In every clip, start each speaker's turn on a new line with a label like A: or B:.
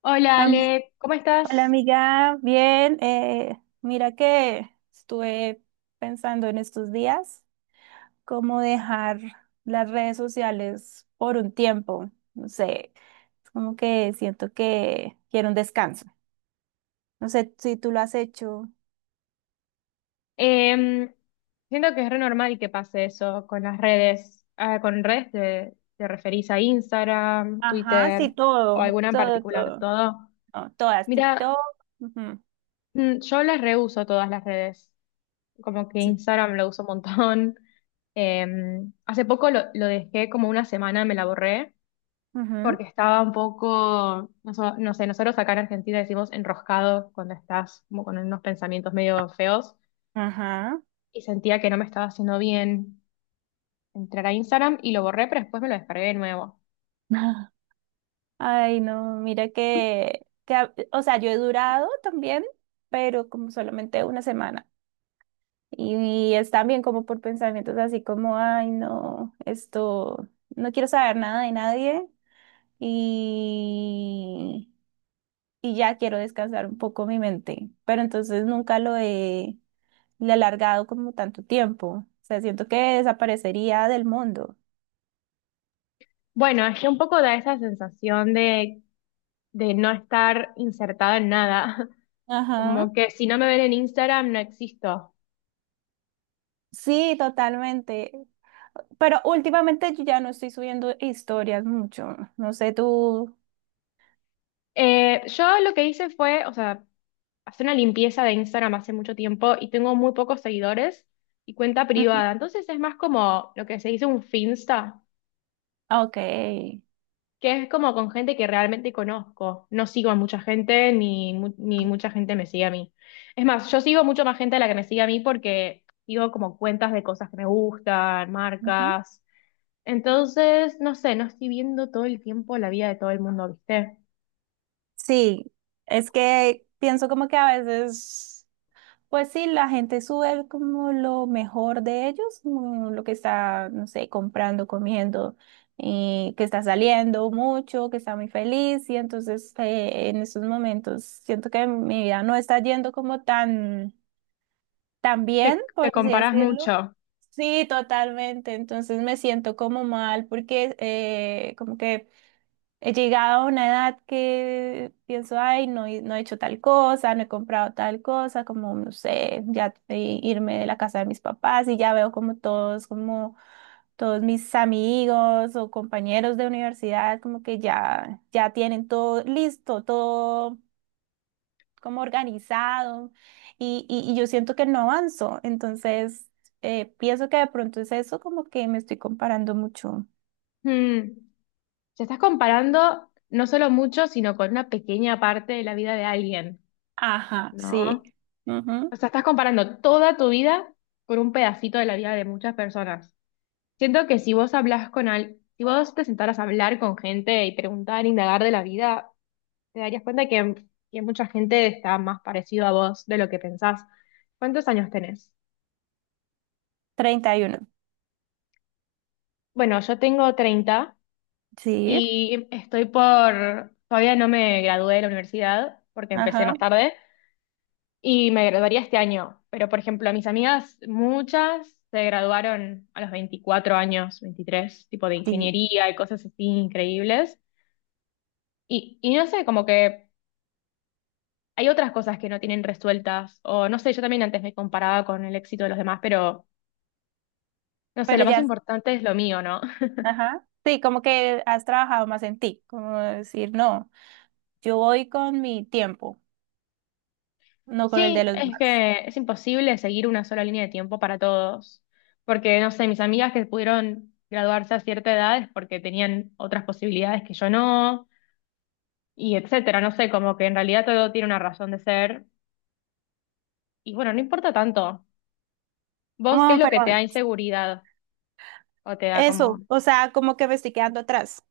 A: Hola
B: Am-
A: Ale, ¿cómo
B: Hola
A: estás?
B: amiga, bien. Mira que estuve pensando en estos días cómo dejar las redes sociales por un tiempo. No sé, es como que siento que quiero un descanso. No sé si tú lo has hecho.
A: Em, siento que es re normal que pase eso con las redes. Ah, con redes te referís a Instagram,
B: Ajá,
A: Twitter
B: sí,
A: o
B: todo,
A: alguna en
B: todo,
A: particular,
B: todo.
A: todo.
B: No, todas, TikTok.
A: Mira,
B: Ujú.
A: yo las reuso todas las redes. Como que
B: Sí.
A: Instagram lo uso un montón. Hace poco lo dejé como una semana, me la borré
B: Ujú.
A: porque estaba un poco, no, no sé, nosotros acá en Argentina decimos enroscado cuando estás como con unos pensamientos medio feos.
B: Ajá.
A: Y sentía que no me estaba haciendo bien entrar a Instagram y lo borré, pero después me lo descargué de nuevo.
B: Ay, no, mira que, o sea, yo he durado también, pero como solamente una semana. Y es también como por pensamientos así como, ay, no, esto, no quiero saber nada de nadie y, y ya quiero descansar un poco mi mente. Pero entonces nunca le he alargado como tanto tiempo. O sea, siento que desaparecería del mundo.
A: Bueno, es que un poco da esa sensación de no estar insertada en nada.
B: Ajá.
A: Como que si no me ven en Instagram no existo.
B: Sí, totalmente. Pero últimamente yo ya no estoy subiendo historias mucho. No sé tú.
A: Yo lo que hice fue, o sea, hacer una limpieza de Instagram hace mucho tiempo y tengo muy pocos seguidores y cuenta
B: Ujú.
A: privada, entonces es más como lo que se dice un Finsta,
B: Ok.
A: que es como con gente que realmente conozco. No sigo a mucha gente ni, ni mucha gente me sigue a mí. Es más, yo sigo mucho más gente de la que me sigue a mí porque sigo como cuentas de cosas que me gustan,
B: Ujú.
A: marcas. Entonces, no sé, no estoy viendo todo el tiempo la vida de todo el mundo, ¿viste?
B: Sí, es que pienso como que a veces, pues sí, la gente sube como lo mejor de ellos, como lo que está, no sé, comprando, comiendo, y que está saliendo mucho, que está muy feliz, y entonces en esos momentos siento que mi vida no está yendo como tan... también,
A: Te
B: por así
A: comparás
B: decirlo.
A: mucho.
B: Sí, totalmente. Entonces me siento como mal porque como que he llegado a una edad que pienso, ay, no, no he hecho tal cosa, no he comprado tal cosa, como, no sé, ya irme de la casa de mis papás y ya veo como todos mis amigos o compañeros de universidad, como que ya tienen todo listo, todo como organizado y, y yo siento que no avanzo. Entonces, pienso que de pronto es eso, como que me estoy comparando mucho.
A: Hmm. Te estás comparando no solo mucho, sino con una pequeña parte de la vida de alguien,
B: Ajá,
A: ¿no?
B: sí.
A: O
B: Ujú.
A: sea, estás comparando toda tu vida con un pedacito de la vida de muchas personas. Siento que si vos hablas si vos te sentaras a hablar con gente y preguntar, indagar de la vida, te darías cuenta que mucha gente está más parecido a vos de lo que pensás. ¿Cuántos años tenés?
B: 31.
A: Bueno, yo tengo 30
B: Sí,
A: y estoy todavía no me gradué de la universidad porque empecé
B: ajá,
A: más tarde y me graduaría este año. Pero, por ejemplo, mis amigas, muchas se graduaron a los 24 años, 23, tipo de
B: sí.
A: ingeniería y cosas así increíbles. Y no sé, como que hay otras cosas que no tienen resueltas, o no sé, yo también antes me comparaba con el éxito de los demás, pero no sé, lo
B: Pero
A: más
B: ya,
A: importante es lo mío, ¿no?
B: ajá. Sí, como que has trabajado más en ti, como decir, no, yo voy con mi tiempo, no con el
A: Sí,
B: de los
A: es
B: demás.
A: que es imposible seguir una sola línea de tiempo para todos, porque no sé, mis amigas que pudieron graduarse a cierta edad es porque tenían otras posibilidades que yo no, y etcétera, no sé, como que en realidad todo tiene una razón de ser, y bueno, no importa tanto. ¿Vos qué es
B: No,
A: lo
B: pero
A: que te da inseguridad o te da
B: eso,
A: como...
B: o sea, como que me estoy quedando atrás.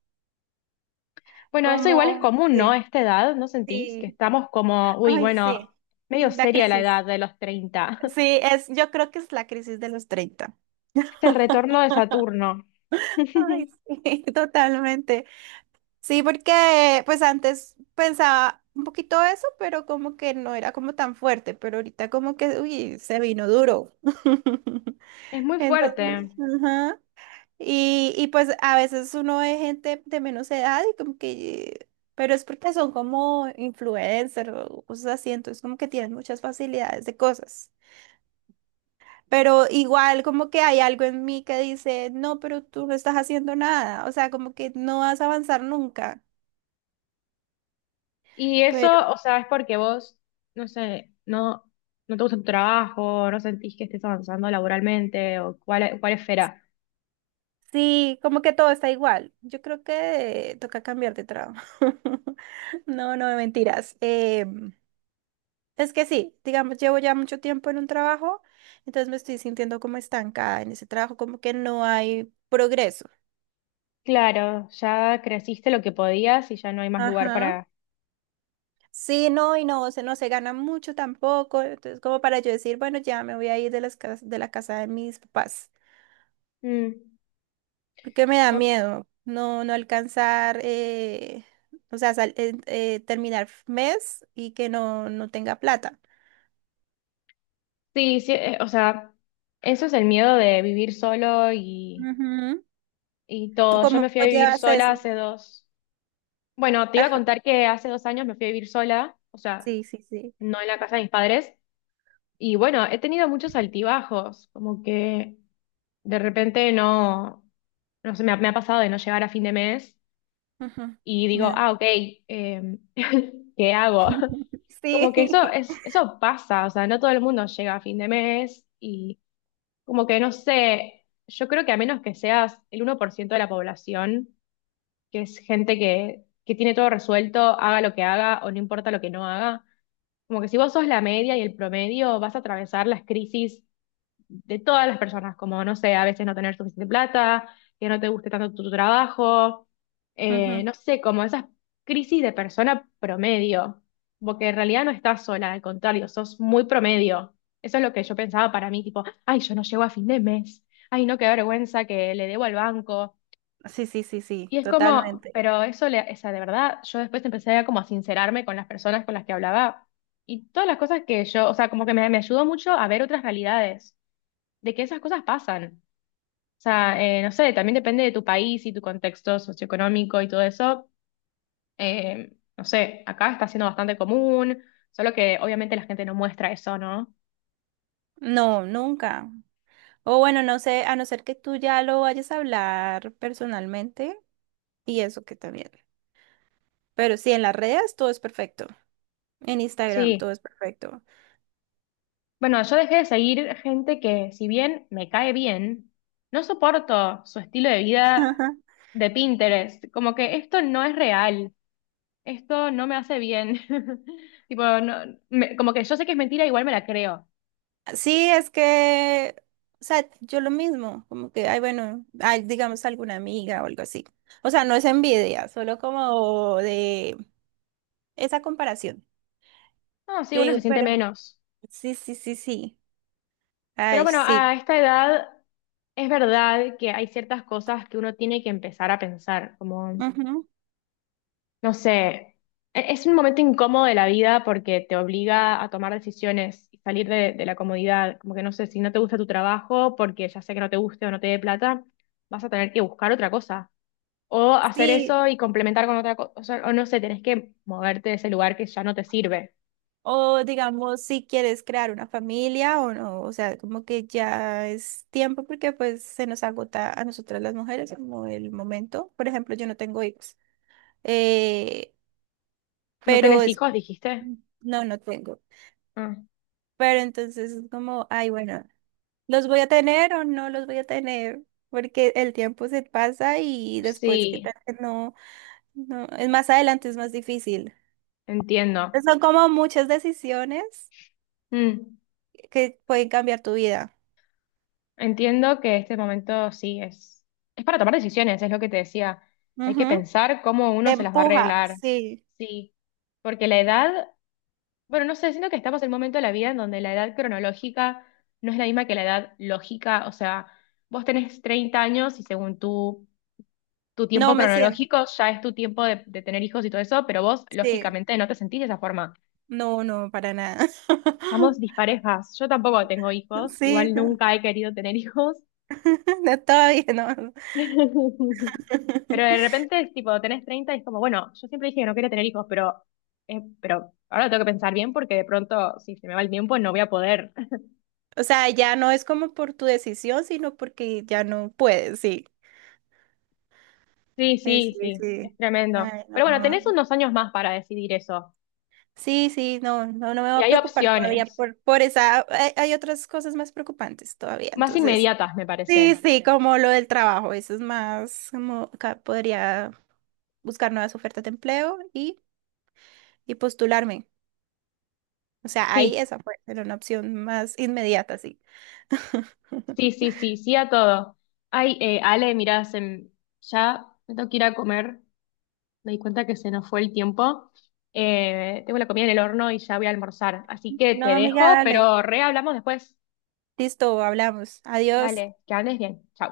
A: Bueno, eso igual es
B: Como,
A: común, ¿no? A
B: sí,
A: esta edad, ¿no sentís? Que
B: sí.
A: estamos como, uy,
B: Ay,
A: bueno,
B: sí.
A: medio
B: La
A: seria la
B: crisis.
A: edad de los 30.
B: Sí, es, yo creo que es la crisis de los 30.
A: Es el retorno de Saturno.
B: Ay, sí, totalmente. Sí, porque pues antes pensaba un poquito eso, pero como que no era como tan fuerte, pero ahorita como que, uy, se vino duro.
A: Es muy
B: Entonces,
A: fuerte.
B: ajá. Y pues a veces uno ve gente de menos edad y como que, pero es porque son como influencers o cosas así, entonces como que tienen muchas facilidades de cosas. Pero igual como que hay algo en mí que dice, no, pero tú no estás haciendo nada, o sea, como que no vas a avanzar nunca.
A: Y
B: Pero
A: eso, o sea, es porque vos, no sé, no te gusta tu trabajo, no sentís que estés avanzando laboralmente o cuál esfera.
B: sí, como que todo está igual. Yo creo que toca cambiar de trabajo. No, no, mentiras. Es que sí, digamos, llevo ya mucho tiempo en un trabajo, entonces me estoy sintiendo como estancada en ese trabajo, como que no hay progreso.
A: Claro, ya creciste lo que podías y ya no hay más lugar
B: Ajá.
A: para...
B: Sí, no, no se gana mucho tampoco. Entonces, como para yo decir, bueno, ya me voy a ir de las de la casa de mis papás,
A: Mm.
B: porque me da
A: O-
B: miedo no, no alcanzar, o sea, terminar mes y que no, no tenga plata.
A: sí, sí, o sea, eso es el miedo de vivir solo y
B: Ujú.
A: y
B: ¿Tú
A: todo. Yo
B: cómo
A: me fui a vivir
B: llevas? Ok.
A: sola
B: ¿Eso?
A: hace dos. Bueno, te iba a
B: Ajá.
A: contar que hace 2 años me fui a vivir sola, o sea,
B: Sí, sí, sí.
A: no en la casa de mis padres. Y bueno, he tenido muchos altibajos, como que de repente no sé, me ha pasado de no llegar a fin de mes
B: Ujú.
A: y digo,
B: No.
A: ah, ok, em, ¿qué hago? Como que
B: Sí.
A: eso es, eso pasa, o sea, no todo el mundo llega a fin de mes y como que no sé, yo creo que a menos que seas el 1 por ciento de la población, que es gente que tiene todo resuelto, haga lo que haga o no importa lo que no haga. Como que si vos sos la media y el promedio, vas a atravesar las crisis de todas las personas, como, no sé, a veces no tener suficiente plata, que no te guste tanto tu trabajo,
B: Ujú.
A: no sé, como esas crisis de persona promedio, porque en realidad no estás sola, al contrario, sos muy promedio. Eso es lo que yo pensaba para mí, tipo, ay, yo no llego a fin de mes, ay, no, qué vergüenza que le debo al banco
B: Sí, sí, sí, sí,
A: y es como,
B: totalmente.
A: pero eso, o sea, de verdad, yo después empecé a como a sincerarme con las personas con las que hablaba y todas las cosas que yo, o sea, como que me ayudó mucho a ver otras realidades, de que esas cosas pasan. O sea, no sé, también depende de tu país y tu contexto socioeconómico y todo eso. No sé, acá está siendo bastante común, solo que obviamente la gente no muestra eso, ¿no?
B: No, nunca. O bueno, no sé, a no ser que tú ya lo vayas a hablar personalmente, y eso que también. Pero sí, en las redes todo es perfecto. En Instagram
A: Sí.
B: todo es perfecto.
A: Bueno, yo dejé de seguir gente que, si bien me cae bien, no soporto su estilo de vida
B: Ajá.
A: de Pinterest. Como que esto no es real, esto no me hace bien. Tipo, no- me- como que yo sé que es mentira, igual me la creo.
B: Sí, es que, o sea, yo lo mismo, como que, ay, bueno, ay, digamos alguna amiga o algo así. O sea, no es envidia, solo como de esa comparación.
A: No, sí,
B: Yo
A: uno
B: digo,
A: se siente
B: pero
A: menos.
B: sí, sí, sí, sí.
A: Pero
B: Ay,
A: bueno,
B: sí.
A: a esta edad es verdad que hay ciertas cosas que uno tiene que empezar a pensar,
B: Ujú.
A: no sé, es un momento incómodo de la vida porque te obliga a tomar decisiones y salir de la comodidad. Como que no sé, si no te gusta tu trabajo porque ya sea que no te guste o no te dé plata, vas a tener que buscar otra cosa. O hacer
B: Sí.
A: eso y complementar con otra cosa. O no sé, tenés que moverte de ese lugar que ya no te sirve.
B: O digamos, si quieres crear una familia o no, o sea, como que ya es tiempo porque pues se nos agota a nosotras las mujeres como el momento. Por ejemplo, yo no tengo hijos, eh,
A: ¿No
B: pero
A: tenés
B: es,
A: hijos, dijiste?
B: no, no tengo.
A: Ah,
B: Pero entonces es como, ay, bueno, ¿los voy a tener o no los voy a tener? Porque el tiempo se pasa y después, ¿qué tal
A: sí,
B: que no? No, es más adelante, es más difícil.
A: entiendo.
B: Son como muchas decisiones
A: Mm.
B: que pueden cambiar tu vida.
A: Entiendo que este momento sí es para tomar decisiones, es lo que te decía. Hay que pensar cómo
B: Te
A: uno se las va a
B: empuja,
A: arreglar.
B: sí.
A: Sí, porque la edad, bueno, no sé, siento que estamos en un momento de la vida en donde la edad cronológica no es la misma que la edad lógica. O sea, vos tenés 30 años y según tu
B: No
A: tiempo
B: me siento,
A: cronológico ya es tu tiempo de tener hijos y todo eso, pero vos
B: sí.
A: lógicamente no te sentís de esa forma.
B: No, no, para nada.
A: Estamos disparejas. Yo tampoco tengo hijos,
B: Sí,
A: igual
B: no.
A: nunca he querido tener hijos.
B: No, todavía no.
A: Pero de repente es tipo, tenés 30 y es como, bueno, yo siempre dije que no quería tener hijos, pero ahora lo tengo que pensar bien porque de pronto, si se me va el tiempo, no voy a poder.
B: O sea, ya no es como por tu decisión, sino porque ya no puedes, sí.
A: Sí, sí,
B: Sí,
A: sí, es
B: sí.
A: tremendo.
B: Ay,
A: Pero bueno, tenés
B: no.
A: unos años más para decidir eso.
B: Sí, sí, no, no, no me va
A: Y
B: a
A: hay
B: preocupar todavía
A: opciones
B: por esa. Hay otras cosas más preocupantes todavía,
A: más
B: entonces.
A: inmediatas, me
B: Sí,
A: parece.
B: sí, como lo del trabajo, eso es más, podría buscar nuevas ofertas de empleo y postularme. O sea, ahí
A: Sí,
B: esa fue, era una opción más inmediata, sí.
A: sí, sí, sí, sí a todo. Ay, Ale, mirá, ya me tengo que ir a comer. Me di cuenta que se nos fue el tiempo. Tengo la comida en el horno y ya voy a almorzar. Así que te
B: No, amiga,
A: dejo,
B: dale.
A: pero re hablamos después.
B: Listo, hablamos. Adiós.
A: Dale, que andes bien. Chau.